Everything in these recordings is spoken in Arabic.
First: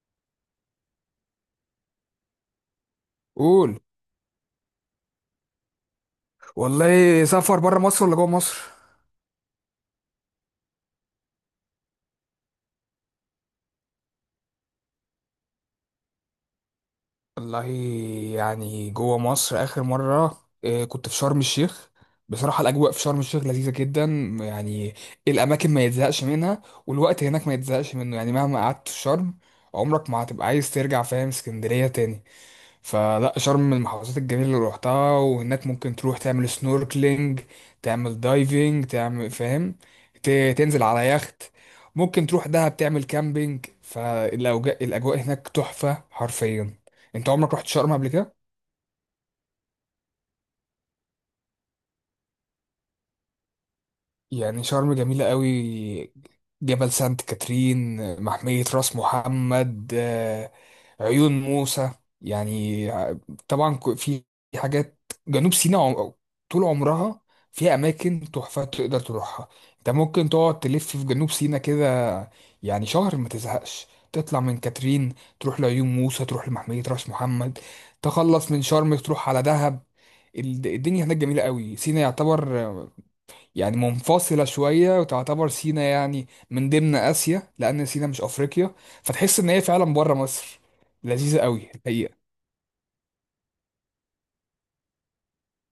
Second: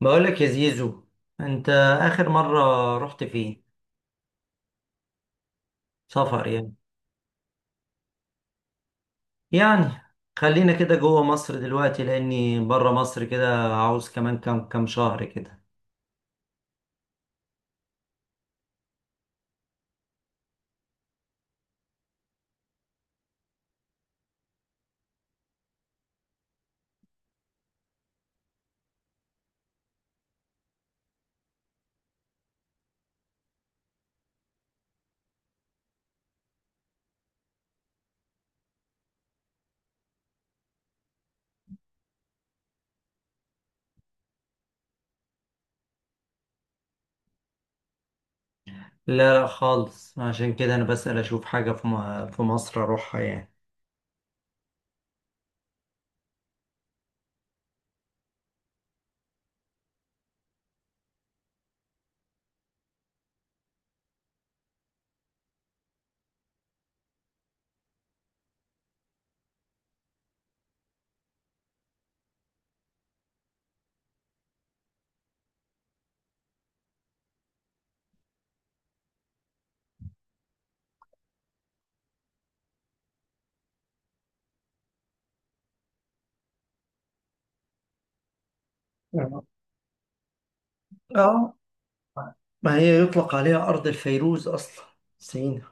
بقولك يا زيزو، انت اخر مرة رحت فين؟ قول. سفر يعني. والله سافر بره مصر ولا جوه مصر؟ يعني خلينا كده جوه مصر دلوقتي لاني بره مصر كده عاوز كمان كام شهر كده. والله يعني جوه مصر اخر مره، كنت في شرم الشيخ. بصراحه الاجواء في شرم الشيخ لذيذه جدا يعني، الاماكن ما يتزهقش منها والوقت هناك ما يتزهقش منه، يعني مهما قعدت في شرم عمرك ما هتبقى عايز ترجع، فاهم؟ اسكندريه تاني. فلا، شرم من المحافظات الجميلة اللي روحتها، وهناك ممكن تروح تعمل سنوركلينج، تعمل دايفنج، تعمل فاهم، تنزل على يخت، ممكن تروح دهب تعمل كامبينج، فالأجواء هناك تحفة حرفيا. انت عمرك رحت شرم قبل كده؟ لا خالص، عشان كده انا بسأل اشوف حاجة في مصر اروحها يعني. يعني شرم جميلة قوي. جبل سانت كاترين، محمية راس محمد، عيون موسى، يعني طبعا، في حاجات جنوب سيناء طول عمرها فيها أماكن تحفة تقدر تروحها. أنت ممكن تقعد تلف في جنوب سيناء كده، يعني شهر ما تزهقش. تطلع من كاترين تروح لعيون موسى، تروح لمحمية راس محمد، تخلص من شرم تروح على دهب. الدنيا هناك جميلة قوي. سيناء يعتبر يعني منفصلة شوية، وتعتبر سينا يعني من ضمن آسيا لأن سينا مش أفريقيا، فتحس اه إن هي فعلا بره مصر. لذيذة آه. قوي الحقيقة، ما هي يطلق عليها أرض الفيروز أصلا، سينا.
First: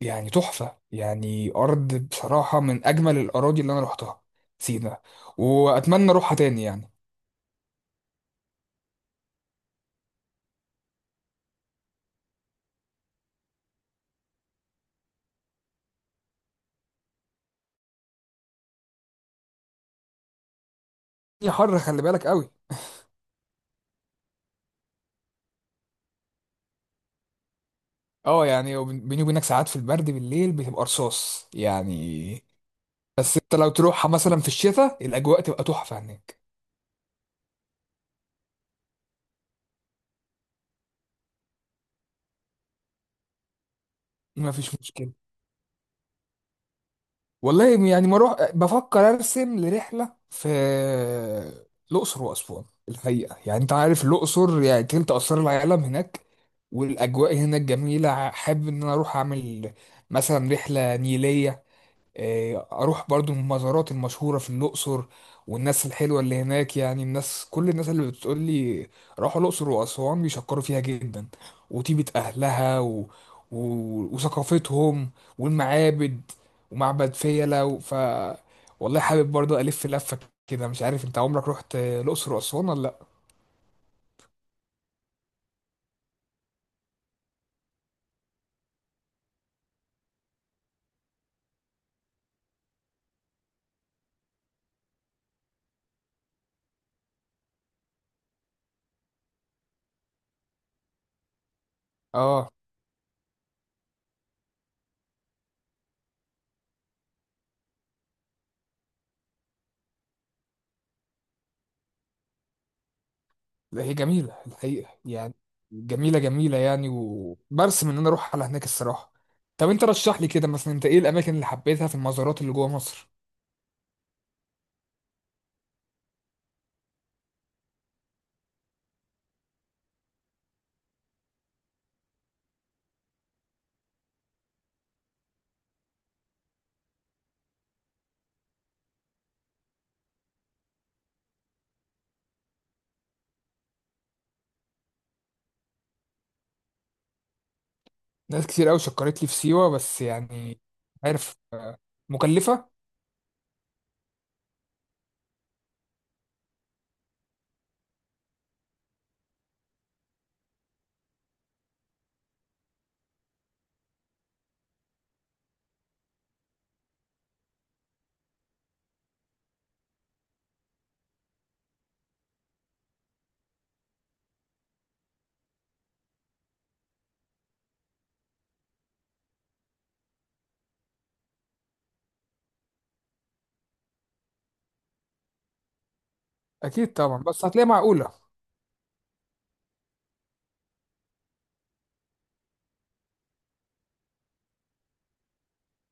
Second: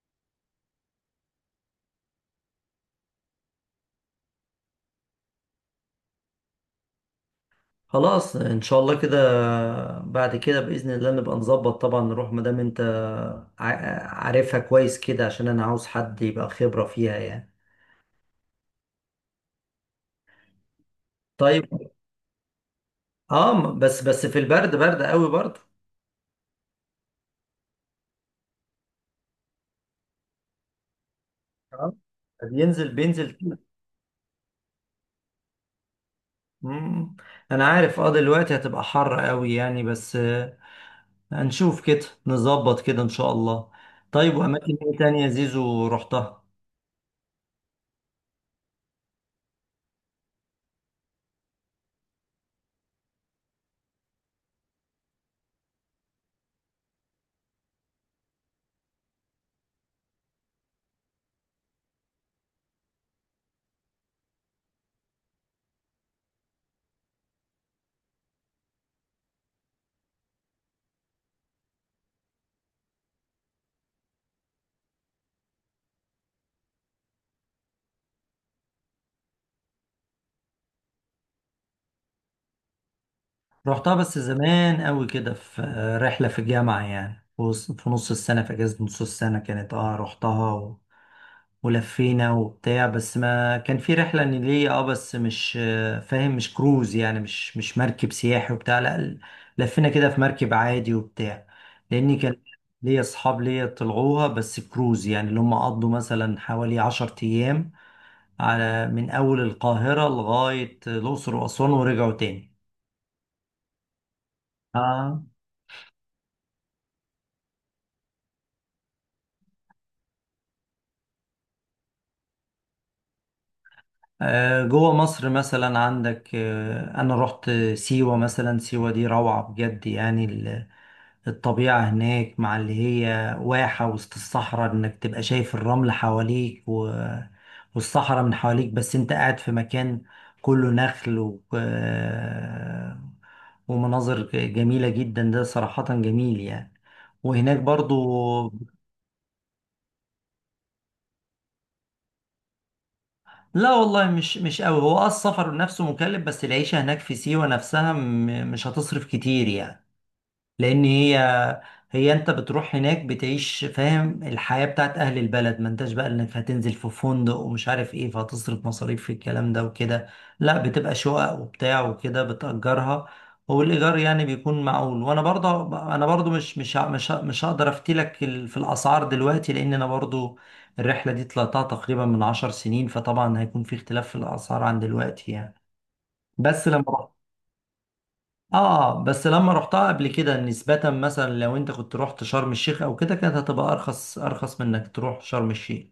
يعني تحفة. يعني أرض بصراحة من أجمل الأراضي اللي أنا روحتها سينا، وأتمنى أروحها تاني يعني. خلاص ان شاء الله كده، بعد كده باذن الله نبقى نظبط طبعا نروح ما دام انت عارفها كويس كده عشان انا عاوز حد يبقى خبره فيها يعني. هي طيب. حر، خلي بالك قوي. اه، بس في البرد، برد قوي برضه. اه، يعني بيني وبينك ساعات في البرد بالليل بتبقى رصاص آه، يعني. بينزل بس انت كده. لو تروحها مثلا في الشتاء الأجواء تبقى تحفة هناك. مم. انا عارف، اه دلوقتي هتبقى حر قوي يعني بس آه، هنشوف كده نظبط كده ان شاء الله. طيب، واماكن مفيش ايه مشكلة. تانية يا زيزو رحتها؟ والله يعني بروح بفكر ارسم لرحله في الاقصر واسوان الحقيقه، يعني انت عارف الاقصر يعني تلت اسرار العالم هناك، والاجواء هناك جميله. حابب ان انا اروح اعمل مثلا رحله نيليه، اروح برضو المزارات المشهوره في الاقصر، والناس الحلوه اللي هناك. يعني الناس كل الناس اللي بتقول لي راحوا الاقصر واسوان بيشكروا فيها جدا، وطيبه اهلها و... وثقافتهم والمعابد ومعبد فيلة و... ف والله حابب برضو الف لفه كده. مش عارف انت عمرك رحت الاقصر واسوان ولا لا. رحتها بس زمان قوي كده، في رحلة في الجامعة يعني في نص السنة، في أجازة نص السنة كانت، اه رحتها ولفينا وبتاع، بس ما كان في رحلة نيلية. اه بس مش آه، فاهم مش كروز يعني مش مركب سياحي وبتاع، لا. لفينا كده في مركب عادي وبتاع، لأني كان اه ليا أصحاب ليا طلعوها بس كروز، يعني اللي هم قضوا مثلا حوالي 10 أيام، على من أول القاهرة لغاية الأقصر وأسوان ورجعوا تاني. لا، هي جميلة الحقيقة اه يعني، جميلة جميلة يعني، وبرسم ان انا اروح على هناك الصراحة. طب انت رشح لي كده مثلا، انت ايه الاماكن اللي حبيتها في المزارات اللي جوه مصر؟ آه، جوه مصر مثلا عندك آه، انا رحت سيوة مثلا. سيوة دي روعة بجد يعني، الطبيعة هناك مع اللي هي واحة وسط الصحراء، انك تبقى شايف الرمل حواليك والصحراء من حواليك بس انت قاعد في مكان كله نخل و... آه، ومناظر جميلة جدا، ده صراحة جميل يعني. وهناك ناس برضو، كتير قوي شكرت لي في سيوة، بس يعني عارف، مكلفة. لا والله مش قوي. هو اه السفر نفسه مكلف، بس العيشة هناك في سيوة نفسها مش هتصرف كتير يعني، لان هي انت بتروح هناك بتعيش فاهم الحياة بتاعت اهل البلد، ما انتش بقى انك هتنزل في فندق ومش عارف ايه فهتصرف مصاريف في الكلام ده وكده. لا بتبقى شقق وبتاع وكده بتأجرها، والايجار يعني بيكون معقول. وانا برضه مش هقدر افتيلك في الاسعار دلوقتي لان انا برضه الرحلة دي طلعتها تقريبا من 10 سنين، فطبعا هيكون في اختلاف في الاسعار عن دلوقتي يعني. بس اكيد لما طبعا، بس هتلاقيها معقولة. اه بس لما رحتها قبل كده، نسبة مثلا لو انت كنت رحت شرم الشيخ او كده كانت هتبقى ارخص، من انك تروح شرم الشيخ.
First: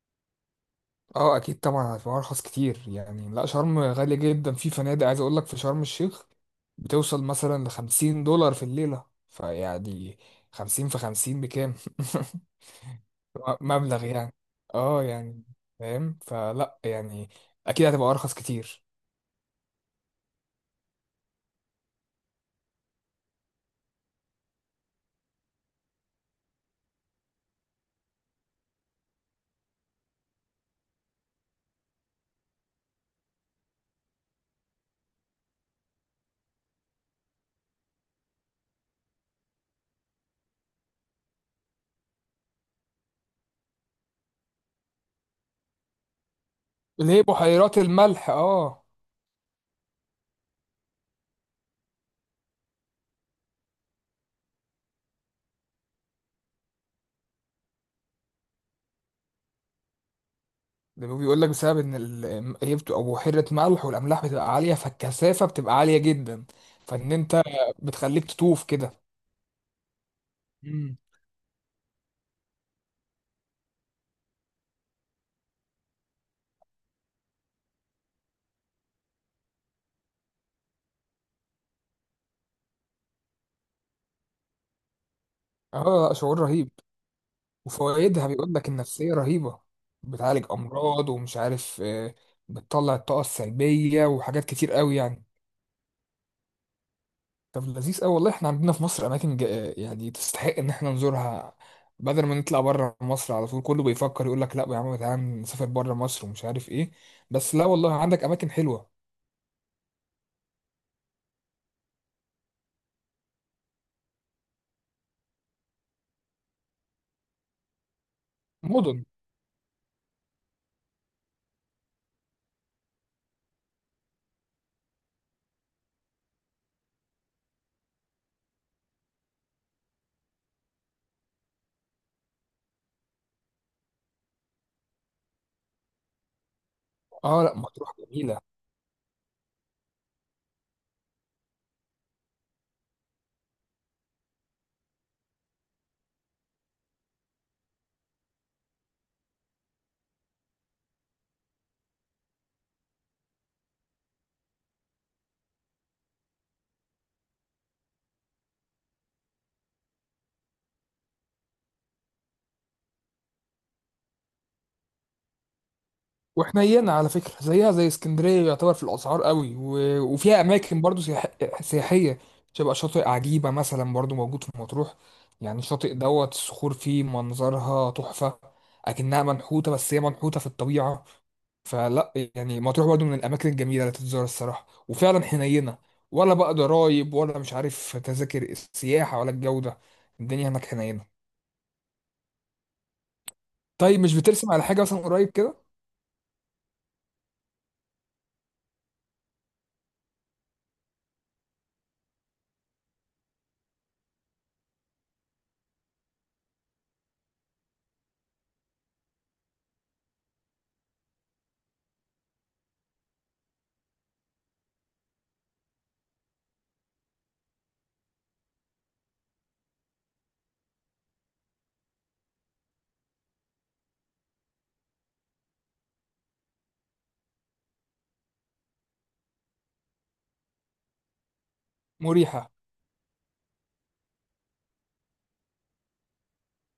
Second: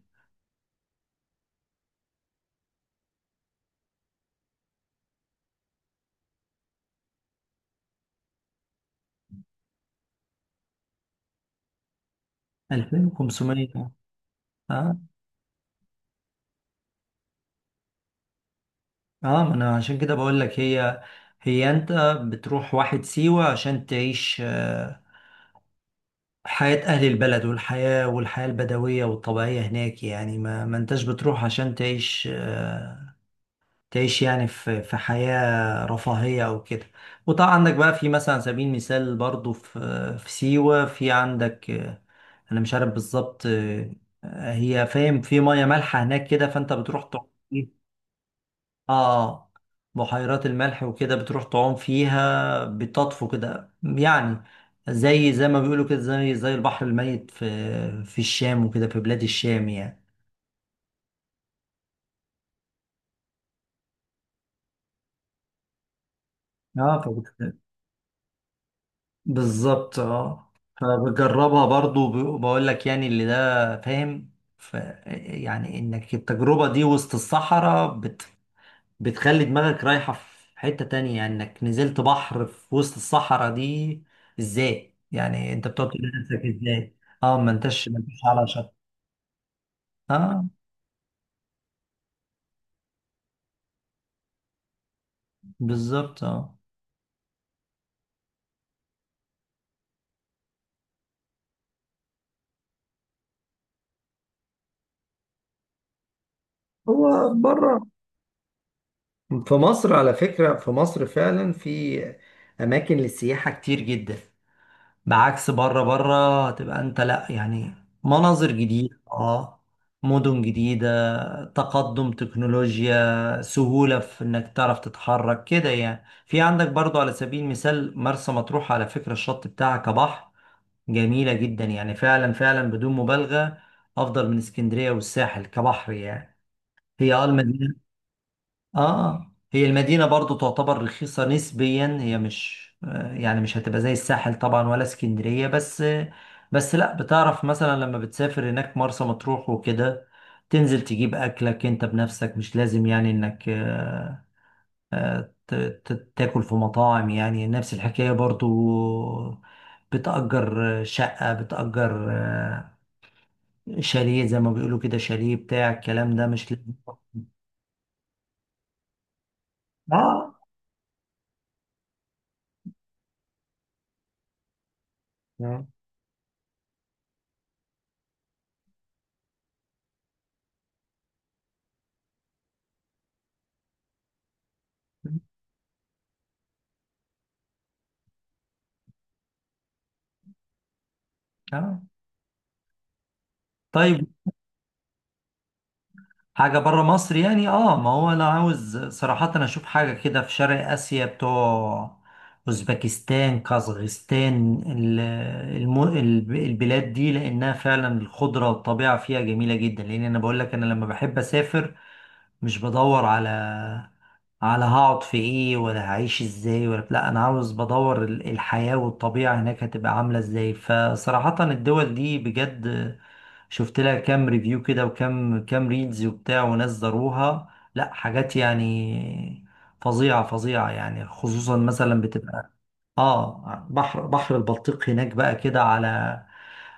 اه اكيد طبعا هتبقى ارخص كتير يعني. لا شرم غالية جدا، في فنادق عايز اقول لك في شرم الشيخ بتوصل مثلا لـ50 دولار في الليلة، فيعني 50 في 50 بكام؟ 2500. مبلغ يعني. اه. اه يعني فاهم، فلا يعني اكيد هتبقى ارخص كتير. اه ما انا عشان كده بقول لك. هي انت بتروح واحد سيوة عشان تعيش آه، حياة اهل البلد والحياة، البدوية والطبيعية هناك يعني، ما انتش بتروح عشان تعيش آه، تعيش يعني في حياة رفاهية أو كده. وطبعا عندك بقى في مثلا على سبيل المثال برضو في سيوة في عندك آه، أنا مش عارف بالظبط آه، هي فاهم في مية مالحة هناك كده فأنت بتروح ليه؟ تعوم بحيرات فيها. الملح، اه. آه. آه، بحيرات الملح وكده بتروح تعوم فيها، بتطفو كده يعني، زي ما بيقولوا كده، زي البحر الميت في الشام وكده، في بلاد الشام يعني. ده بيقول لك بسبب ان هي بتبقى بحيرة ملح، والاملاح بتبقى عالية فالكثافة بتبقى عالية جدا، اه فان انت بتخليك تطوف كده. بالظبط اه. فبجربها برضو وبقول لك يعني اللي ده فاهم ف يعني انك التجربة دي وسط الصحراء بتخلي دماغك رايحة في حتة تانية، يعني انك نزلت بحر في وسط الصحراء دي ازاي، يعني انت بتقعد تقول اه شعور لنفسك رهيب. ازاي. اه ما انتش وفوائدها على بيقول لك شط. النفسية رهيبة، اه بتعالج أمراض ومش عارف بتطلع الطاقة السلبية وحاجات كتير قوي يعني. بالظبط اه. طب لذيذ قوي. والله احنا عندنا في مصر أماكن يعني تستحق إن احنا نزورها، بدل ما نطلع بره مصر على طول. كله بيفكر يقول لك لا يا عم تعالى نسافر بره مصر ومش عارف ايه، هو بس لا بره. والله عندك أماكن حلوة. في مصر على فكرة في مصر فعلا في أماكن للسياحة كتير جدا، بعكس بره. هتبقى انت لا يعني، مناظر جديدة. مدن. اه، مدن جديدة، تقدم تكنولوجيا، سهولة في انك تعرف تتحرك كده يعني. في عندك برضو على سبيل المثال مرسى مطروح، على فكرة الشط بتاعها كبحر جميلة جدا يعني، فعلا بدون مبالغة افضل من اسكندرية والساحل كبحر يعني. هي اه اه لا المدينة مطروح جميلة. اه هي المدينة برضو تعتبر رخيصة نسبيا. هي مش آه، يعني مش هتبقى زي الساحل طبعا ولا اسكندرية، بس آه، بس لا بتعرف مثلا لما بتسافر هناك مرسى مطروح وكده، تنزل تجيب أكلك انت بنفسك، مش لازم يعني انك تاكل في مطاعم، يعني نفس الحكاية برضو، بتأجر شقة، بتأجر آه، شاليه زي ما بيقولوا كده، شاليه بتاع الكلام ده مش لازم. وحنينة على فكرة، زيها زي اسكندرية، يعتبر في الأسعار قوي اه وفيها أماكن برضو سياحية. شبه شاطئ عجيبة مثلا برضو موجود في مطروح، يعني آه. الشاطئ دوت الصخور فيه منظرها تحفة، أكنها منحوتة بس هي منحوتة في الطبيعة. فلا يعني مطروح برضو من الأماكن الجميلة اللي تتزار الصراحة، وفعلا حنينة، ولا بقى ضرايب ولا مش عارف تذاكر السياحة ولا الجودة، الدنيا هناك حنينة. اه طيب طيب. مش بترسم على حاجة مثلا قريب كده؟ حاجة بره مصر يعني، اه ما هو انا عاوز صراحة انا اشوف حاجة كده في شرق اسيا، بتوع اوزبكستان، كازغستان، البلاد دي، لانها فعلا الخضرة والطبيعة فيها جميلة جدا. لان انا بقول لك انا لما بحب اسافر مش بدور على على هقعد في ايه ولا هعيش ازاي، ولا لا انا عاوز بدور الحياة والطبيعة هناك هتبقى عاملة ازاي، فصراحة الدول دي بجد شفت لها كام ريفيو كده، وكام ريلز وبتاع، وناس زاروها، لا حاجات يعني فظيعة يعني. خصوصا مثلا مريحة. بتبقى اه بحر البلطيق هناك بقى كده، على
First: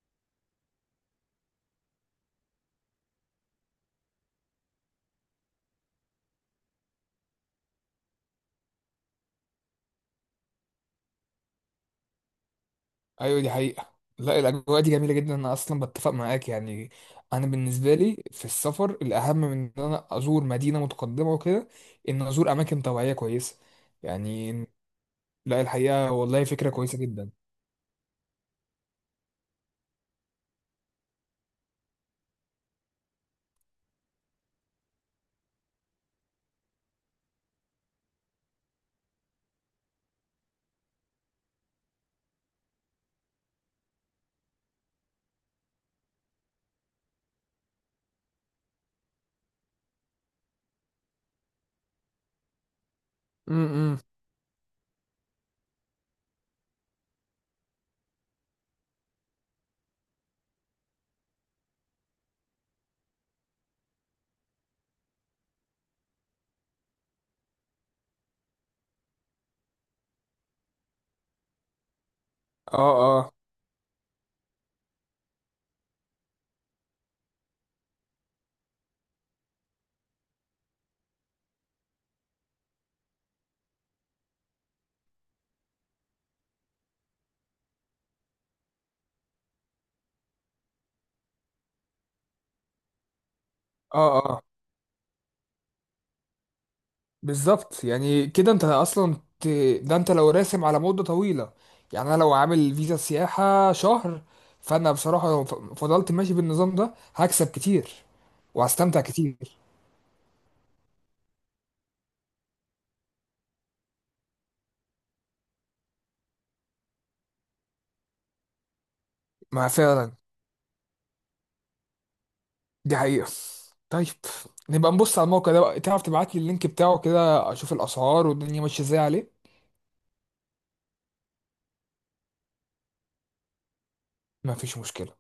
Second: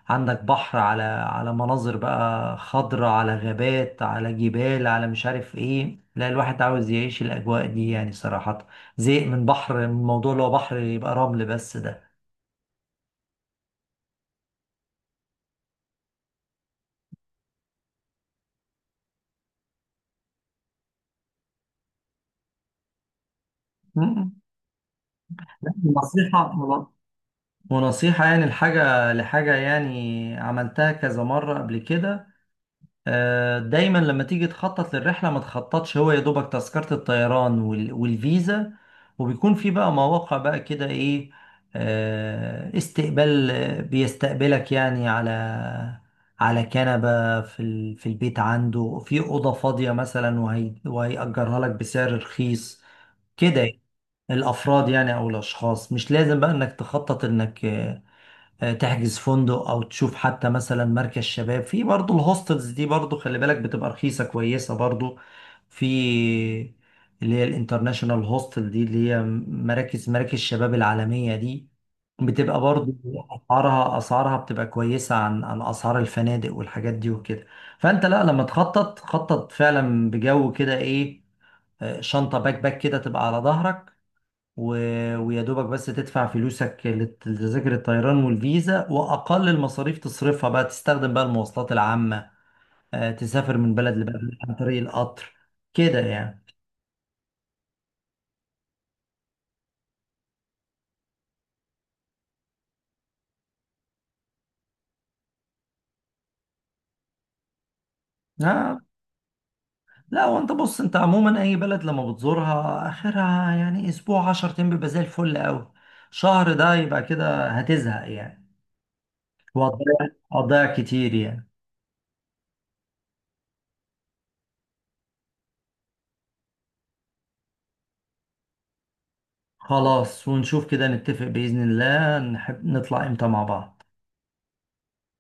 عندك بحر، على على مناظر بقى، خضرة، على غابات، على جبال، على مش عارف ايه، لا الواحد عاوز يعيش الأجواء دي يعني صراحة، زهق من بحر، من الموضوع اللي هو بحر يبقى رمل بس ده. ايوه دي حقيقة. لا الاجواء دي جميلة جدا، انا اصلا بتفق معاك يعني. انا بالنسبة لي في السفر الاهم من ان انا ازور مدينة متقدمة وكده، ان ازور اماكن طبيعية كويسة م- م. يعني. لا الحقيقة والله نصيحة، فكرة كويسة جدا. يعني الحاجة لحاجة يعني عملتها كذا مرة قبل كده، آه، دايما لما تيجي تخطط للرحلة ما تخططش هو يا دوبك تذكرة الطيران والفيزا، وبيكون في بقى مواقع بقى كده ايه، آه، استقبال، آه، بيستقبلك يعني على على كنبة في البيت عنده في أوضة فاضية مثلا، وهيأجرها لك بسعر رخيص كده يعني، امم الأفراد يعني أو الأشخاص، مش لازم بقى إنك تخطط إنك آه، تحجز فندق، او تشوف حتى مثلا مركز شباب. في برضو الهوستلز دي برضو خلي بالك بتبقى رخيصة كويسة برضو، في اللي هي الانترناشونال هوستل، دي اللي هي مراكز الشباب العالمية دي، بتبقى اه، برضو اه، اسعارها بتبقى كويسة عن عن اسعار الفنادق والحاجات دي وكده. فانت لا لما تخطط خطط فعلا بجو كده ايه، آه، شنطة باك باك كده تبقى على ظهرك و... ويا دوبك بس تدفع فلوسك لتذاكر الطيران والفيزا، واقل المصاريف تصرفها بقى، تستخدم بقى المواصلات العامه، آه، تسافر من بلد اه، لبلد اه، عن طريق القطر كده يعني. بالظبط. يعني كده انت اصلا ت... ده انت لو راسم على مدة طويلة، يعني انا لو عامل فيزا سياحة شهر، فانا بصراحة لو فضلت ماشي بالنظام ده هكسب كتير آه، وهستمتع كتير. لا وانت بص، انت عموما اي بلد لما بتزورها اخرها يعني اسبوع 10 ايام بيبقى زي الفل قوي. شهر ده يبقى كده هتزهق يعني، ما وهتضيع فعلا هتضيع كتير يعني. دي حقيقة. طيب نبقى نبص على الموقع ده بقى، تعرف تبعت لي اللينك بتاعه كده اشوف الاسعار والدنيا ماشية ازاي عليه. خلاص ونشوف كده نتفق بإذن الله نحب نطلع امتى مع بعض مفيش مشكلة.